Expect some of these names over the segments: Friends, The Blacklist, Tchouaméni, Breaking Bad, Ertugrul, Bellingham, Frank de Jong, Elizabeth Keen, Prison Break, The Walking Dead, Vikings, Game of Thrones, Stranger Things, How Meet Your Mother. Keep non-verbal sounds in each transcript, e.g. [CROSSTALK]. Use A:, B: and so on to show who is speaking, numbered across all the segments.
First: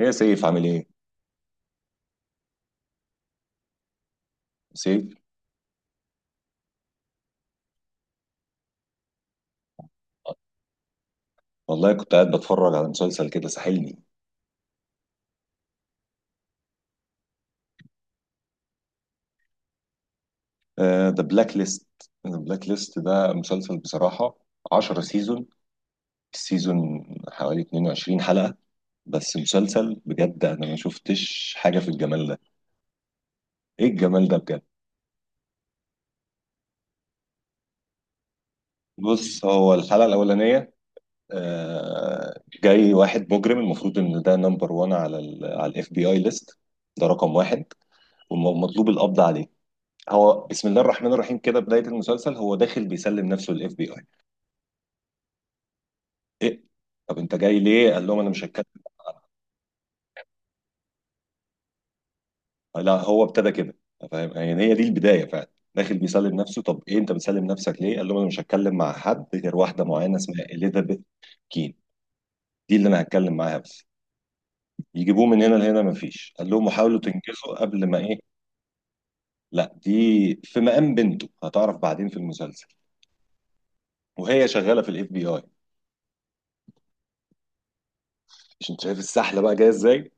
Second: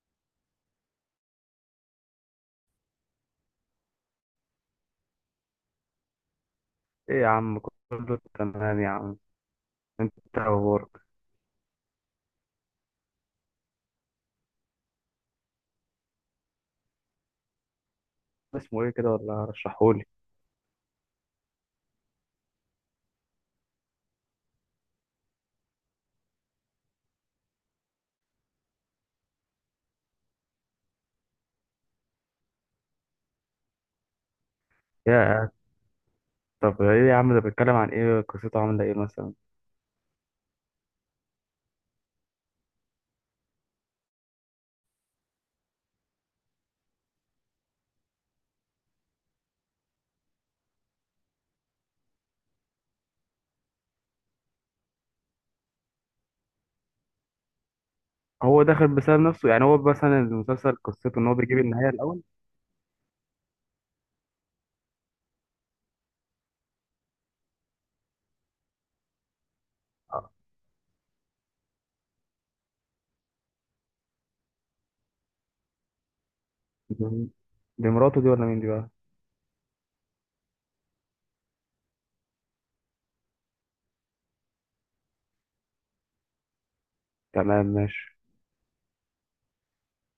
A: ايه يا سيف عامل ايه؟ سيف.
B: ايه يا عم، كله تمام يا عم. انت إيه اخبارك؟
A: والله كنت قاعد بتفرج على مسلسل كده ساحلني.
B: اسمه ايه كده؟ ولا رشحهولي.
A: ذا بلاك ليست. ذا بلاك ليست ده مسلسل بصراحة. 10 سيزون. السيزون حوالي 22 حلقة. بس مسلسل بجد، انا ما شفتش حاجة في الجمال ده. ايه الجمال ده بجد.
B: يا طب ايه يا عم، ده بيتكلم عن ايه؟ قصته عامله ايه مثلا؟
A: بص، هو الحلقة الأولانية جاي واحد مجرم، المفروض ان ده نمبر 1 على على الاف بي اي ليست. ده رقم واحد والمطلوب القبض عليه. هو بسم الله الرحمن الرحيم كده بداية المسلسل، هو داخل بيسلم نفسه للاف بي اي. ايه؟ طب انت جاي ليه؟ قال لهم انا مش
B: هو
A: هتكلم.
B: داخل بسبب نفسه؟ يعني هو مثلا المسلسل قصته ان هو بيجيب النهايه الاول؟
A: لا هو ابتدى كده، فاهم؟ يعني هي دي البداية، فعلا داخل بيسلم نفسه. طب ايه؟ انت بتسلم نفسك ليه؟ قال لهم انا مش هتكلم مع حد غير واحدة معينة
B: آه.
A: اسمها اليزابيث كين. دي اللي انا هتكلم معاها بس. يجيبوه من هنا لهنا مفيش، قال لهم حاولوا
B: دي
A: تنجزوا قبل
B: دي
A: ما
B: مراته دي،
A: ايه.
B: ولا مين دي بقى؟
A: لا دي في مقام بنته، هتعرف بعدين في المسلسل، وهي شغالة في الاف بي اي.
B: تمام، ماشي.
A: مش انت شايف السحلة بقى جاية ازاي.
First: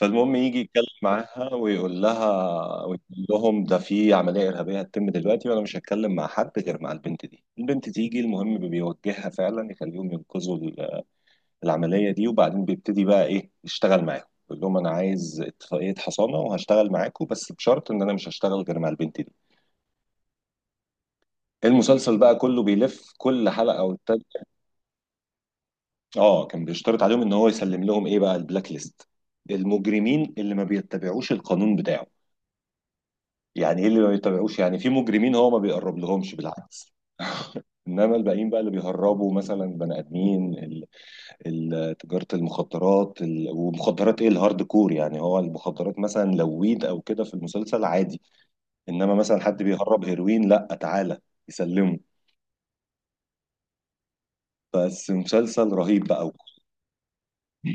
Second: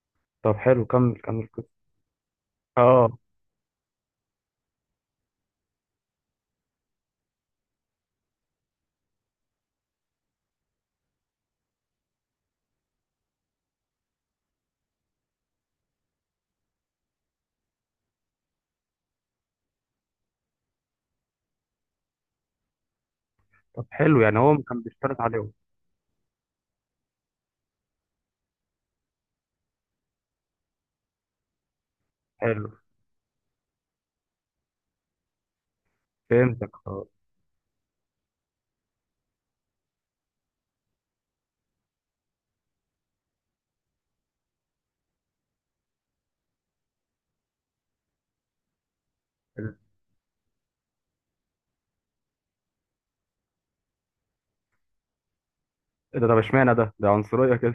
A: فالمهم
B: طب
A: يجي يتكلم
B: حلو، كمل كمل
A: معاها
B: كده.
A: ويقول لها، ويقول
B: اه.
A: لهم ده في عملية إرهابية هتتم دلوقتي وأنا مش هتكلم مع حد غير مع البنت دي. البنت تيجي، المهم بيوجهها فعلا، يخليهم ينقذوا العملية دي. وبعدين بيبتدي بقى إيه، يشتغل معاهم. يقول لهم أنا عايز اتفاقية حصانة وهشتغل معاكم، بس بشرط إن أنا مش هشتغل غير مع البنت دي. المسلسل بقى كله بيلف كل حلقة
B: طب
A: والتانية.
B: حلو، يعني هو كان بيشترط عليهم؟
A: آه، كان بيشترط عليهم إن هو يسلم لهم إيه بقى، البلاك ليست، المجرمين اللي ما بيتبعوش القانون بتاعه.
B: حلو،
A: يعني ايه اللي ما بيتابعوش؟ يعني في مجرمين هو ما بيقرب لهمش،
B: فهمتك
A: بالعكس.
B: اه.
A: انما الباقيين بقى اللي بيهربوا مثلا بني ادمين تجاره المخدرات، ومخدرات ايه، الهارد كور. يعني هو المخدرات مثلا لو ويد او كده في المسلسل عادي، انما مثلا حد بيهرب هيروين، لا تعالى يسلمه. بس مسلسل رهيب
B: إيه ده؟
A: بقى.
B: طب اشمعنى ده عنصريه كده؟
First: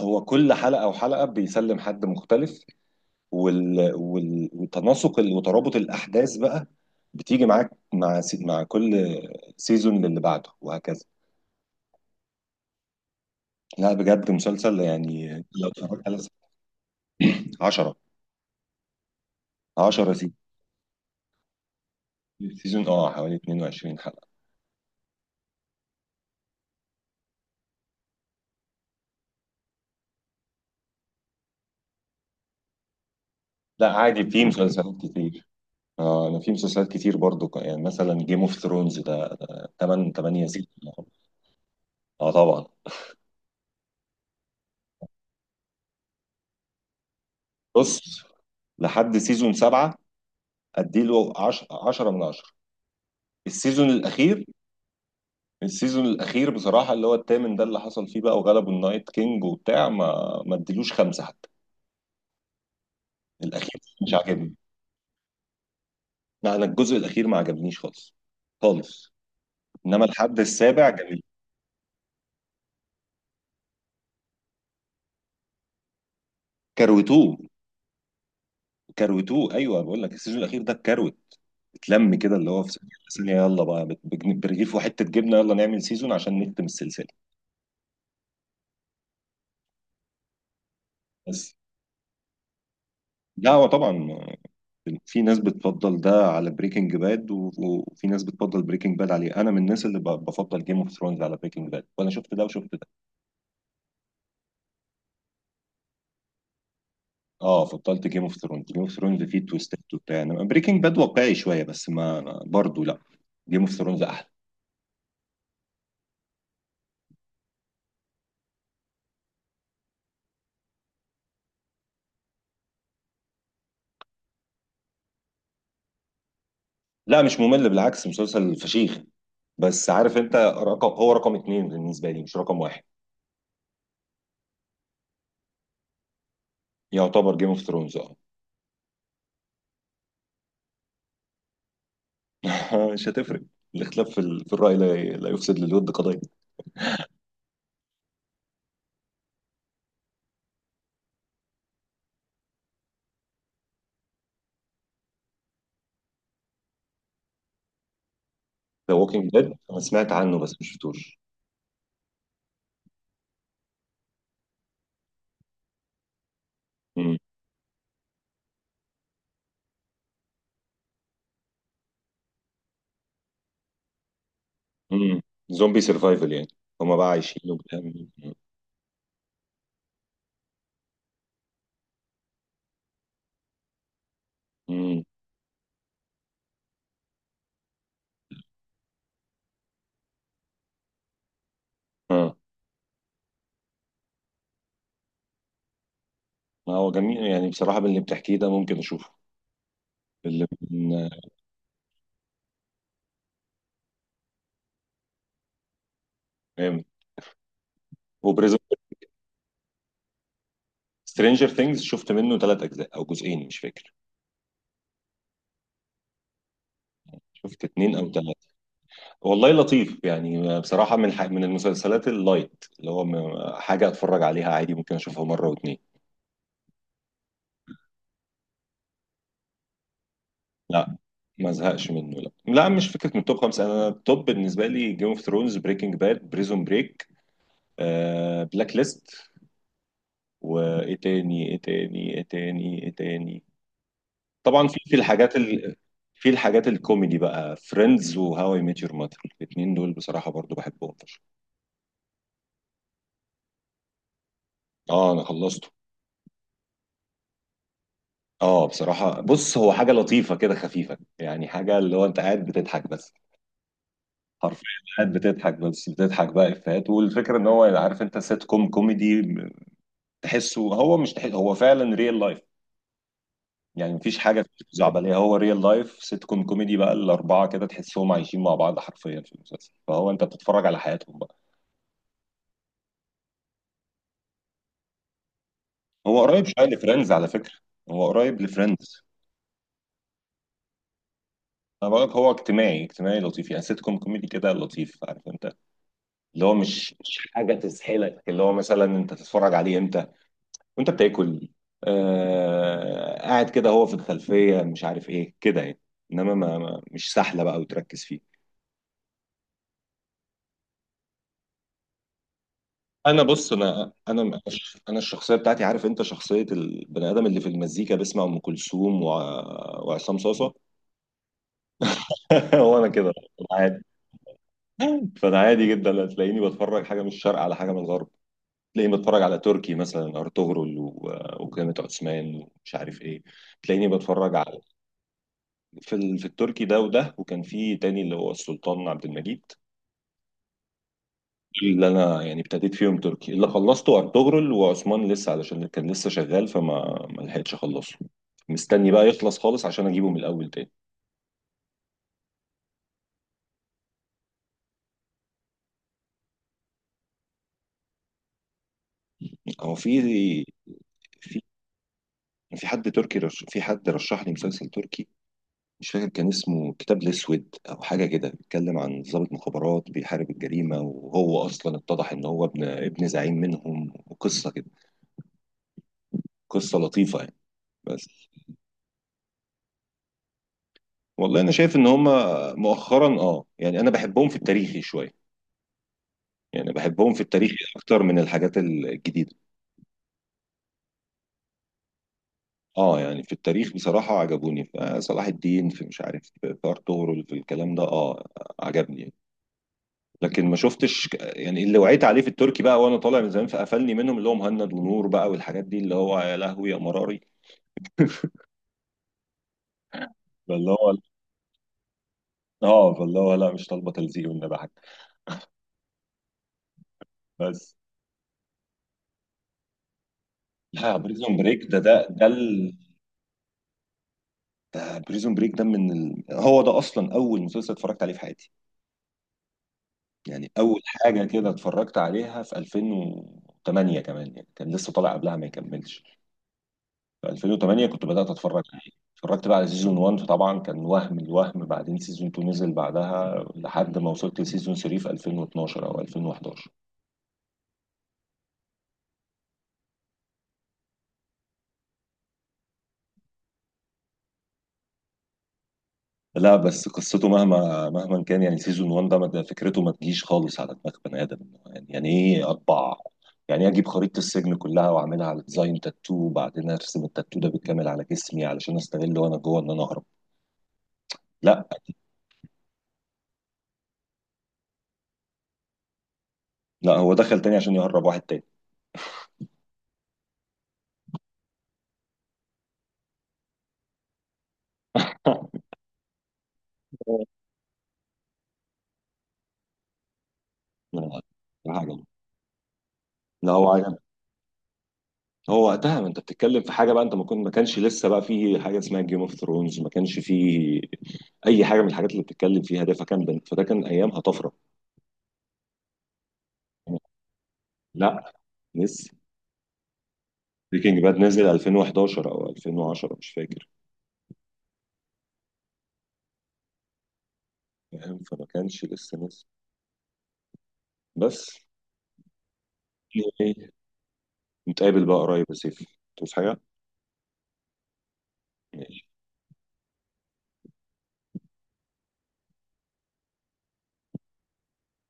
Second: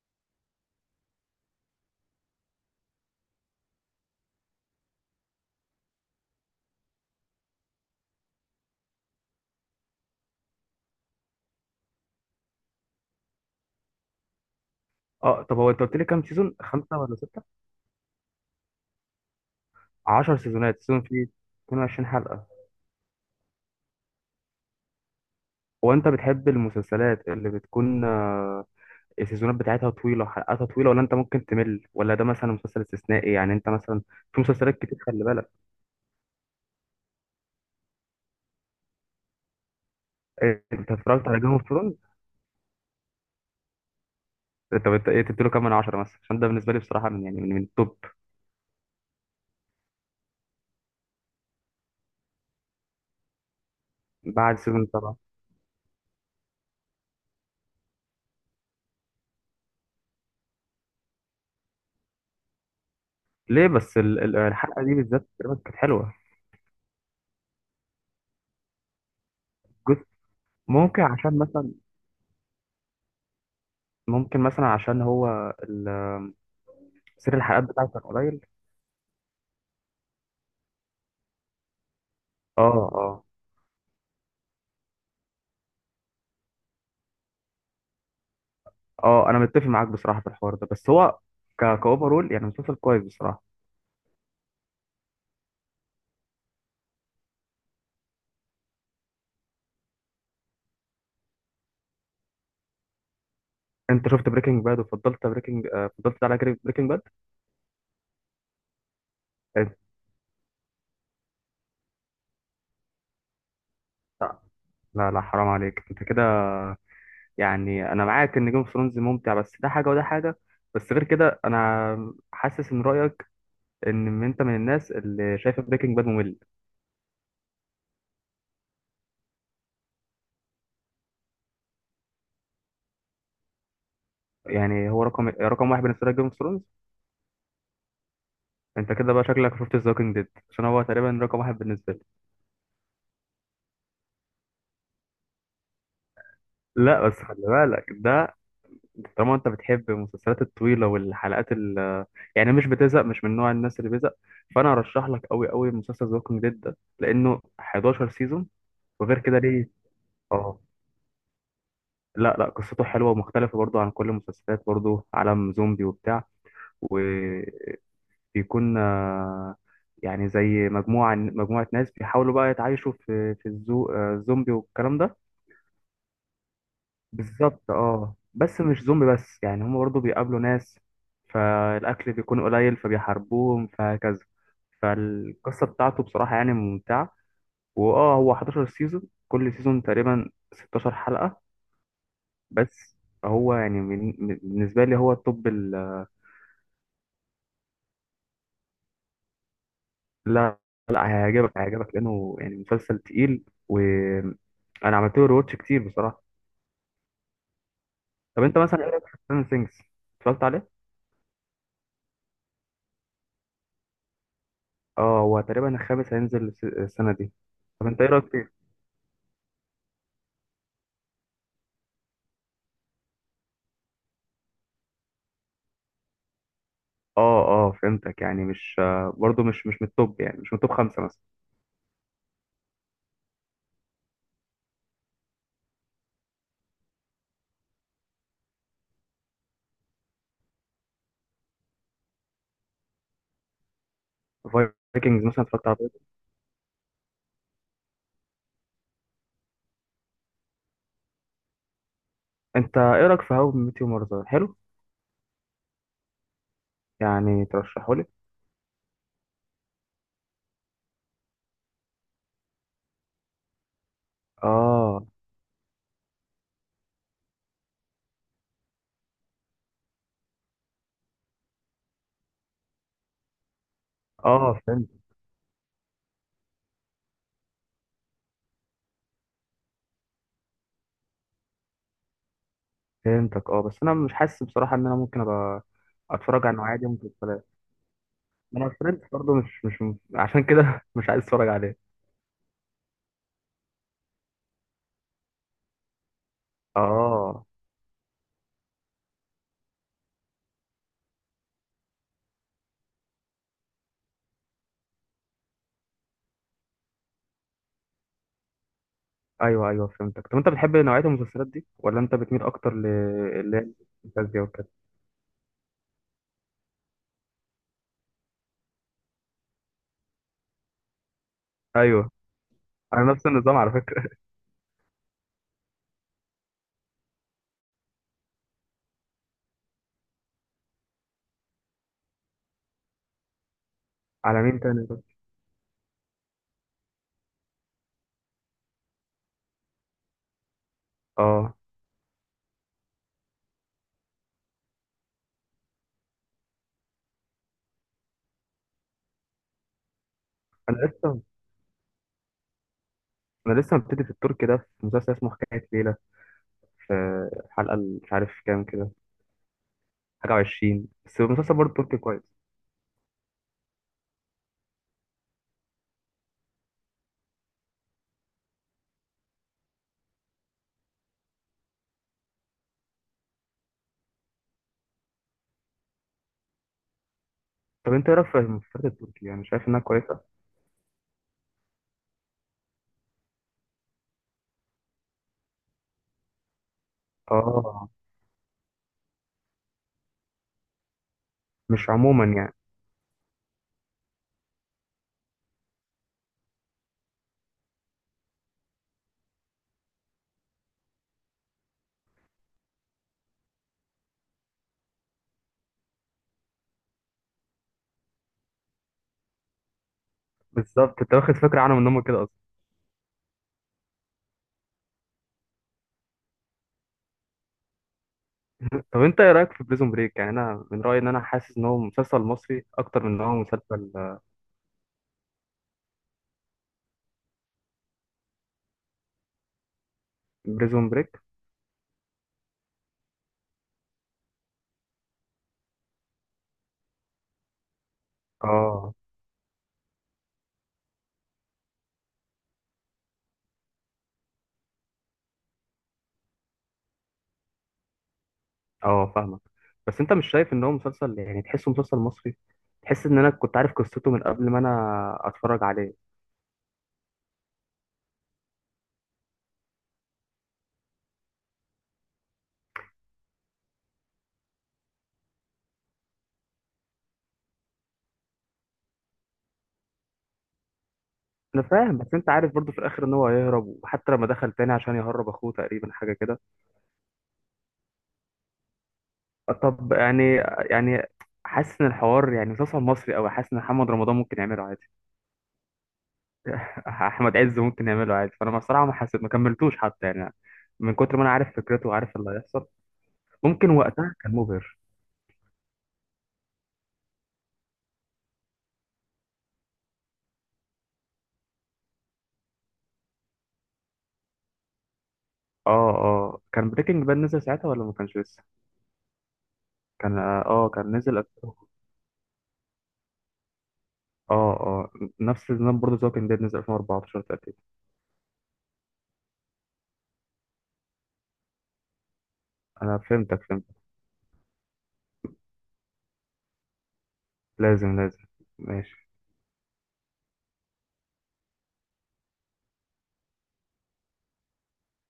A: هو كل حلقه وحلقه بيسلم حد مختلف. وال... وال... وتناسق ال- وترابط الاحداث بقى بتيجي معاك مع مع كل سيزون للي بعده وهكذا. لا بجد مسلسل، يعني
B: اه. طب
A: لو
B: هو انت قلت لي
A: اتفرجت على.
B: كام سيزون؟ خمسه ولا سته؟
A: 10 10 سيزون.
B: 10 سيزونات، سيزون فيه 22 حلقه؟
A: سيزون اه حوالي 22 حلقة.
B: هو انت بتحب المسلسلات اللي بتكون السيزونات بتاعتها طويلة، حلقاتها طويلة، ولا انت ممكن تمل؟ ولا ده مثلا مسلسل استثنائي؟ يعني انت
A: لا
B: مثلا؟
A: عادي،
B: في
A: في
B: مسلسلات
A: مسلسلات
B: كتير، خلي
A: كتير.
B: بالك.
A: اه انا في مسلسلات كتير برضو، يعني مثلا جيم اوف ثرونز ده 8
B: إيه،
A: سيزون.
B: انت اتفرجت على جيم اوف ثرونز؟
A: اه طبعا.
B: انت ايه تديله كام من 10 مثلا؟ عشان ده بالنسبة لي بصراحة، من يعني من التوب.
A: بص، لحد سيزون 7 اديله 10، 10 من 10. السيزون الاخير.
B: بعد سيزون 7؟
A: السيزون الاخير بصراحة اللي هو الثامن، ده اللي حصل فيه بقى وغلبوا النايت كينج وبتاع، ما اديلوش خمسة حتى.
B: ليه
A: الاخير
B: بس
A: مش عاجبني.
B: الحلقة دي بالذات تقريبا كانت حلوة.
A: لا انا الجزء الاخير ما عجبنيش خالص، خالص.
B: جزء.
A: انما الحد السابع
B: ممكن
A: جميل.
B: عشان مثلا، ممكن مثلا عشان هو ال-
A: كروتوه.
B: سير الحلقات بتاعته كان قليل.
A: كروتوه، ايوه، بقول لك السيزون الاخير ده اتكروت، اتلم كده، اللي هو
B: اه،
A: في ثانيه،
B: اه،
A: ثانية. يلا بقى برغيف وحته جبنه يلا نعمل سيزون عشان نختم السلسله.
B: اه، انا متفق معاك بصراحة في الحوار ده، بس هو
A: بس.
B: كاوفرول يعني مسلسل كويس بصراحة.
A: لا هو طبعا في ناس بتفضل ده على بريكنج باد وفي ناس بتفضل بريكنج باد عليه. انا من الناس اللي بفضل جيم اوف ثرونز على بريكنج باد، وانا شفت ده وشفت ده.
B: انت شفت بريكنج باد وفضلت بريكنج آه، فضلت ده على بريكنج باد؟
A: اه فضلت جيم اوف ثرونز. جيم اوف ثرونز فيه تويستات وبتاع، انما بريكنج باد واقعي شويه، بس ما. برضه لا، جيم اوف ثرونز احلى.
B: لا، لا، لا، حرام عليك انت كده. يعني انا معاك ان جيم اوف ثرونز ممتع، بس ده حاجه وده حاجه. بس غير كده انا حاسس ان رايك، ان انت من الناس اللي شايفه بريكنج باد ممل.
A: لا مش ممل، بالعكس، مسلسل فشيخ، بس عارف انت، هو رقم اتنين بالنسبه لي، مش رقم واحد.
B: يعني هو رقم واحد بالنسبه لك جيم اوف ثرونز؟
A: يعتبر جيم اوف ثرونز، اه.
B: انت كده بقى شكلك شفت ذا ووكينج ديد، عشان هو تقريبا رقم واحد بالنسبه لي.
A: [LAUGHS] مش هتفرق. الاختلاف في الرأي لا، لا يفسد للود قضية.
B: لا بس خلي بالك ده، طالما انت بتحب المسلسلات الطويله والحلقات ال، يعني مش بتزهق، مش من نوع الناس اللي بيزهق. فانا ارشح لك قوي قوي مسلسل ذا ووكينج ديد ده، لانه 11 سيزون.
A: ذا
B: وغير
A: ووكينج
B: كده
A: ديد
B: ليه؟
A: انا سمعت عنه بس
B: اه.
A: ما شفتوش.
B: لا، لا، قصته حلوه ومختلفه برضو عن كل المسلسلات، برضو عالم زومبي وبتاع.
A: مم.
B: وبيكون آه، يعني زي مجموعه ناس بيحاولوا بقى يتعايشوا في الزومبي والكلام ده.
A: مم. زومبي سرفايفل يعني، هما بقى عايشين
B: بالظبط
A: وبتعمل.
B: اه، بس مش زومبي بس، يعني هم برضه بيقابلوا ناس، فالأكل بيكون قليل، فبيحاربوهم، فهكذا.
A: امم.
B: فالقصة بتاعته بصراحة يعني ممتعة. واه هو 11 سيزون، كل سيزون تقريبا 16 حلقة.
A: اه
B: بس هو يعني بالنسبة لي هو التوب
A: ما هو جميل يعني، بصراحة من اللي بتحكيه ده ممكن اشوفه. اللي
B: لا، لا،
A: من.
B: هيعجبك، هيعجبك لأنه يعني مسلسل تقيل، وأنا عملت له ريواتش كتير بصراحة.
A: جامد.
B: طب
A: وبريزون.
B: أنت مثلا إيه رأيك في ستراندر ثينجز؟ اتفرجت عليه؟
A: سترينجر ثينجز شفت منه ثلاث اجزاء او جزئين مش فاكر.
B: اه، هو تقريبا الخامس هينزل السنة دي.
A: شفت
B: طب
A: اتنين
B: أنت إيه
A: او
B: رأيك
A: ثلاثة.
B: فيه؟
A: والله لطيف يعني بصراحة، من المسلسلات اللايت، اللي هو حاجة اتفرج عليها عادي، ممكن اشوفها مرة واتنين.
B: اه، اه، فهمتك. يعني مش برضو مش من التوب، يعني مش من التوب
A: لا
B: خمسة مثلا؟
A: ما ازهقش منه، لا لا، مش فكرة من التوب خمسة. انا التوب بالنسبة لي جيم اوف ثرونز، بريكنج باد، بريزون بريك، بلاك ليست، وايه تاني، ايه تاني، ايه تاني، ايه تاني. طبعا في
B: فايكنجز
A: الحاجات
B: مثلا، اتفرجت على Vikings؟
A: في الحاجات الكوميدي بقى، فريندز وهاو اي ميت يور ماتر، الاثنين دول بصراحة برضو بحبهم فشخ.
B: انت ايه رايك في هاو ميت يور ماذر؟ حلو؟
A: اه انا خلصت.
B: يعني ترشحه لي؟
A: اه بصراحة بص، هو حاجة لطيفة كده خفيفة، يعني حاجة اللي هو انت قاعد بتضحك بس، حرفيا
B: اه،
A: قاعد بتضحك بس، بتضحك بقى افيهات، والفكرة ان هو عارف انت سيت كوم كوميدي، تحسه هو، مش تحس هو فعلا ريل لايف. يعني مفيش حاجة
B: اه،
A: زعبلية، هو ريل لايف سيت كوم كوميدي بقى، الأربعة كده تحسهم عايشين مع بعض حرفيا في المسلسل، فهو انت بتتفرج على حياتهم بقى.
B: فهمتك اه. بس انا مش حاسس بصراحه ان انا ممكن ابقى
A: هو قريب
B: اتفرج على
A: شوية
B: النوعيه دي من
A: لفريندز على
B: المسلسلات.
A: فكرة. هو قريب
B: ما انا فريندز
A: لفريندز.
B: برضو، مش عشان كده [LAUGHS] مش عايز اتفرج عليه.
A: انا بقولك هو اجتماعي، اجتماعي لطيف، يعني سيت كوم كوميدي كده لطيف، عارف انت، اللي هو مش
B: اه.
A: حاجه تسحلك، اللي هو مثلا انت تتفرج عليه امتى وانت بتاكل، آه، قاعد كده هو في الخلفيه مش عارف ايه كده يعني، انما مش سهله بقى وتركز فيه.
B: ايوه، ايوه، فهمتك. طب انت بتحب نوعيه المسلسلات دي، ولا انت بتميل اكتر ل،
A: انا بص،
B: اللي هي
A: انا
B: الفانتازيا وكده؟
A: انا الشخصيه بتاعتي عارف انت، شخصيه البني ادم اللي في المزيكا بيسمع ام كلثوم وعصام صاصه.
B: ايوه.
A: [LAUGHS] هو انا كده
B: انا نفس النظام على
A: عادي.
B: فكره.
A: فانا عادي جدا، هتلاقيني بتفرج حاجه من الشرق على حاجه من الغرب. تلاقيني بتفرج على تركي مثلا ارطغرل وقيامة عثمان ومش عارف ايه. تلاقيني
B: [LAUGHS]
A: بتفرج
B: على
A: على
B: مين تاني ده؟
A: في التركي ده وده، وكان في تاني اللي هو السلطان عبد المجيد.
B: اه.
A: دول اللي انا يعني ابتديت فيهم تركي. اللي خلصته ارطغرل، وعثمان لسه علشان كان لسه شغال، فما ما لحقتش اخلصه. مستني بقى يخلص خالص عشان اجيبه من الاول تاني.
B: انا لسه انا لسه مبتدي في الترك ده، في مسلسل اسمه حكاية ليلة، في الحلقة اللي مش عارف كام كده،
A: هو
B: حاجة
A: في
B: وعشرين، بس
A: في
B: المسلسل برضه تركي كويس.
A: في حد تركي في حد رشح لي مسلسل تركي، مش فاكر كان اسمه كتاب الاسود او حاجه كده، بيتكلم عن ضابط مخابرات بيحارب الجريمه، وهو اصلا اتضح ان هو ابن زعيم منهم، وقصه كده. قصه لطيفه يعني.
B: طب
A: بس
B: انت ايه رأيك في المسلسلات التركية؟ يعني شايف انها كويسة؟
A: والله انا شايف ان هم مؤخرا، اه، يعني انا بحبهم في التاريخي شويه، يعني بحبهم في التاريخ
B: اه.
A: اكتر من الحاجات الجديده.
B: مش عموما يعني.
A: اه يعني في التاريخ بصراحه عجبوني في صلاح الدين، في مش عارف في ارطغرل، في الكلام ده، اه، عجبني يعني. لكن ما شفتش، يعني اللي وعيت عليه في التركي بقى وانا طالع من زمان فقفلني منهم، اللي هو مهند ونور بقى، والحاجات دي اللي هو يا لهوي يا مراري. [LAUGHS] فاللي هو
B: بالظبط، انت واخد فكرة عنهم ان هم كده اصلا.
A: اه فاللي هو لا، مش طالبه تلزيق والنبي حاجه. بس.
B: [LAUGHS] طب انت ايه رأيك في بريزون بريك؟ يعني انا من
A: لا
B: رأيي ان انا
A: بريزون
B: حاسس
A: بريك
B: ان
A: ده
B: هو مسلسل مصري اكتر من ان هو مسلسل.
A: ده بريزون بريك، ده من هو ده اصلا اول مسلسل اتفرجت عليه في حياتي. يعني اول
B: بريزون بريك؟
A: حاجه كده اتفرجت عليها في 2008 كمان، يعني كان لسه طالع قبلها ما يكملش. في 2008 كنت بدأت اتفرج عليه.
B: اه،
A: اتفرجت بقى على سيزون 1، فطبعا كان وهم الوهم. بعدين سيزون 2 نزل بعدها، لحد ما وصلت لسيزون 3 في 2012 او 2011.
B: اه، فاهمك. بس انت مش شايف ان هو مسلسل، يعني تحسه مسلسل مصري؟ تحس ان انا كنت عارف قصته من قبل ما انا اتفرج عليه.
A: لا بس قصته مهما مهما كان، يعني سيزون 1 ده، ده فكرته ما تجيش خالص على دماغ بني ادم. يعني ايه اطبع؟ يعني إيه اجيب خريطة السجن كلها واعملها على ديزاين تاتو، وبعدين ارسم التاتو ده بالكامل على جسمي علشان استغل وانا جوه ان انا اهرب؟
B: انا
A: لا.
B: فاهم، بس انت عارف برضو في الاخر ان هو هيهرب، وحتى لما دخل تاني عشان يهرب اخوه تقريبا حاجه كده.
A: لا، هو دخل تاني عشان يهرب واحد تاني.
B: طب يعني، يعني حاسس ان الحوار يعني مسلسل مصري قوي، حاسس ان محمد رمضان ممكن يعمله عادي. [LAUGHS] احمد
A: [LAUGHS]
B: عز ممكن يعمله عادي، فانا بصراحه ما حسيت، ما كملتوش حتى يعني، من
A: من
B: كتر
A: الغاية.
B: ما انا عارف فكرته
A: حاجة. [LAUGHS]
B: وعارف اللي هيحصل.
A: لا
B: ممكن
A: هو،
B: وقتها كان مبهر.
A: وقتها ما انت بتتكلم في حاجه بقى، انت ما كانش لسه بقى في حاجه اسمها جيم اوف ثرونز، ما كانش في اي حاجه من الحاجات اللي بتتكلم فيها ده، فكان فده كان ايامها طفره.
B: اه، اه، كان بريكنج باد نزل ساعتها ولا ما كانش
A: لا
B: لسه؟
A: لسه.
B: كان
A: بريكنج باد
B: نزل
A: نزل
B: اه.
A: 2011 او 2010 مش فاكر.
B: اه، نفس النظام برضه زي، كان نزل 2014 تقريبا.
A: فاهم، فما كانش لسه نزل. بس
B: انا فهمتك
A: ايه،
B: فهمتك
A: نتقابل بقى قريب يا سيف، توس حاجه.
B: لازم، لازم، ماشي.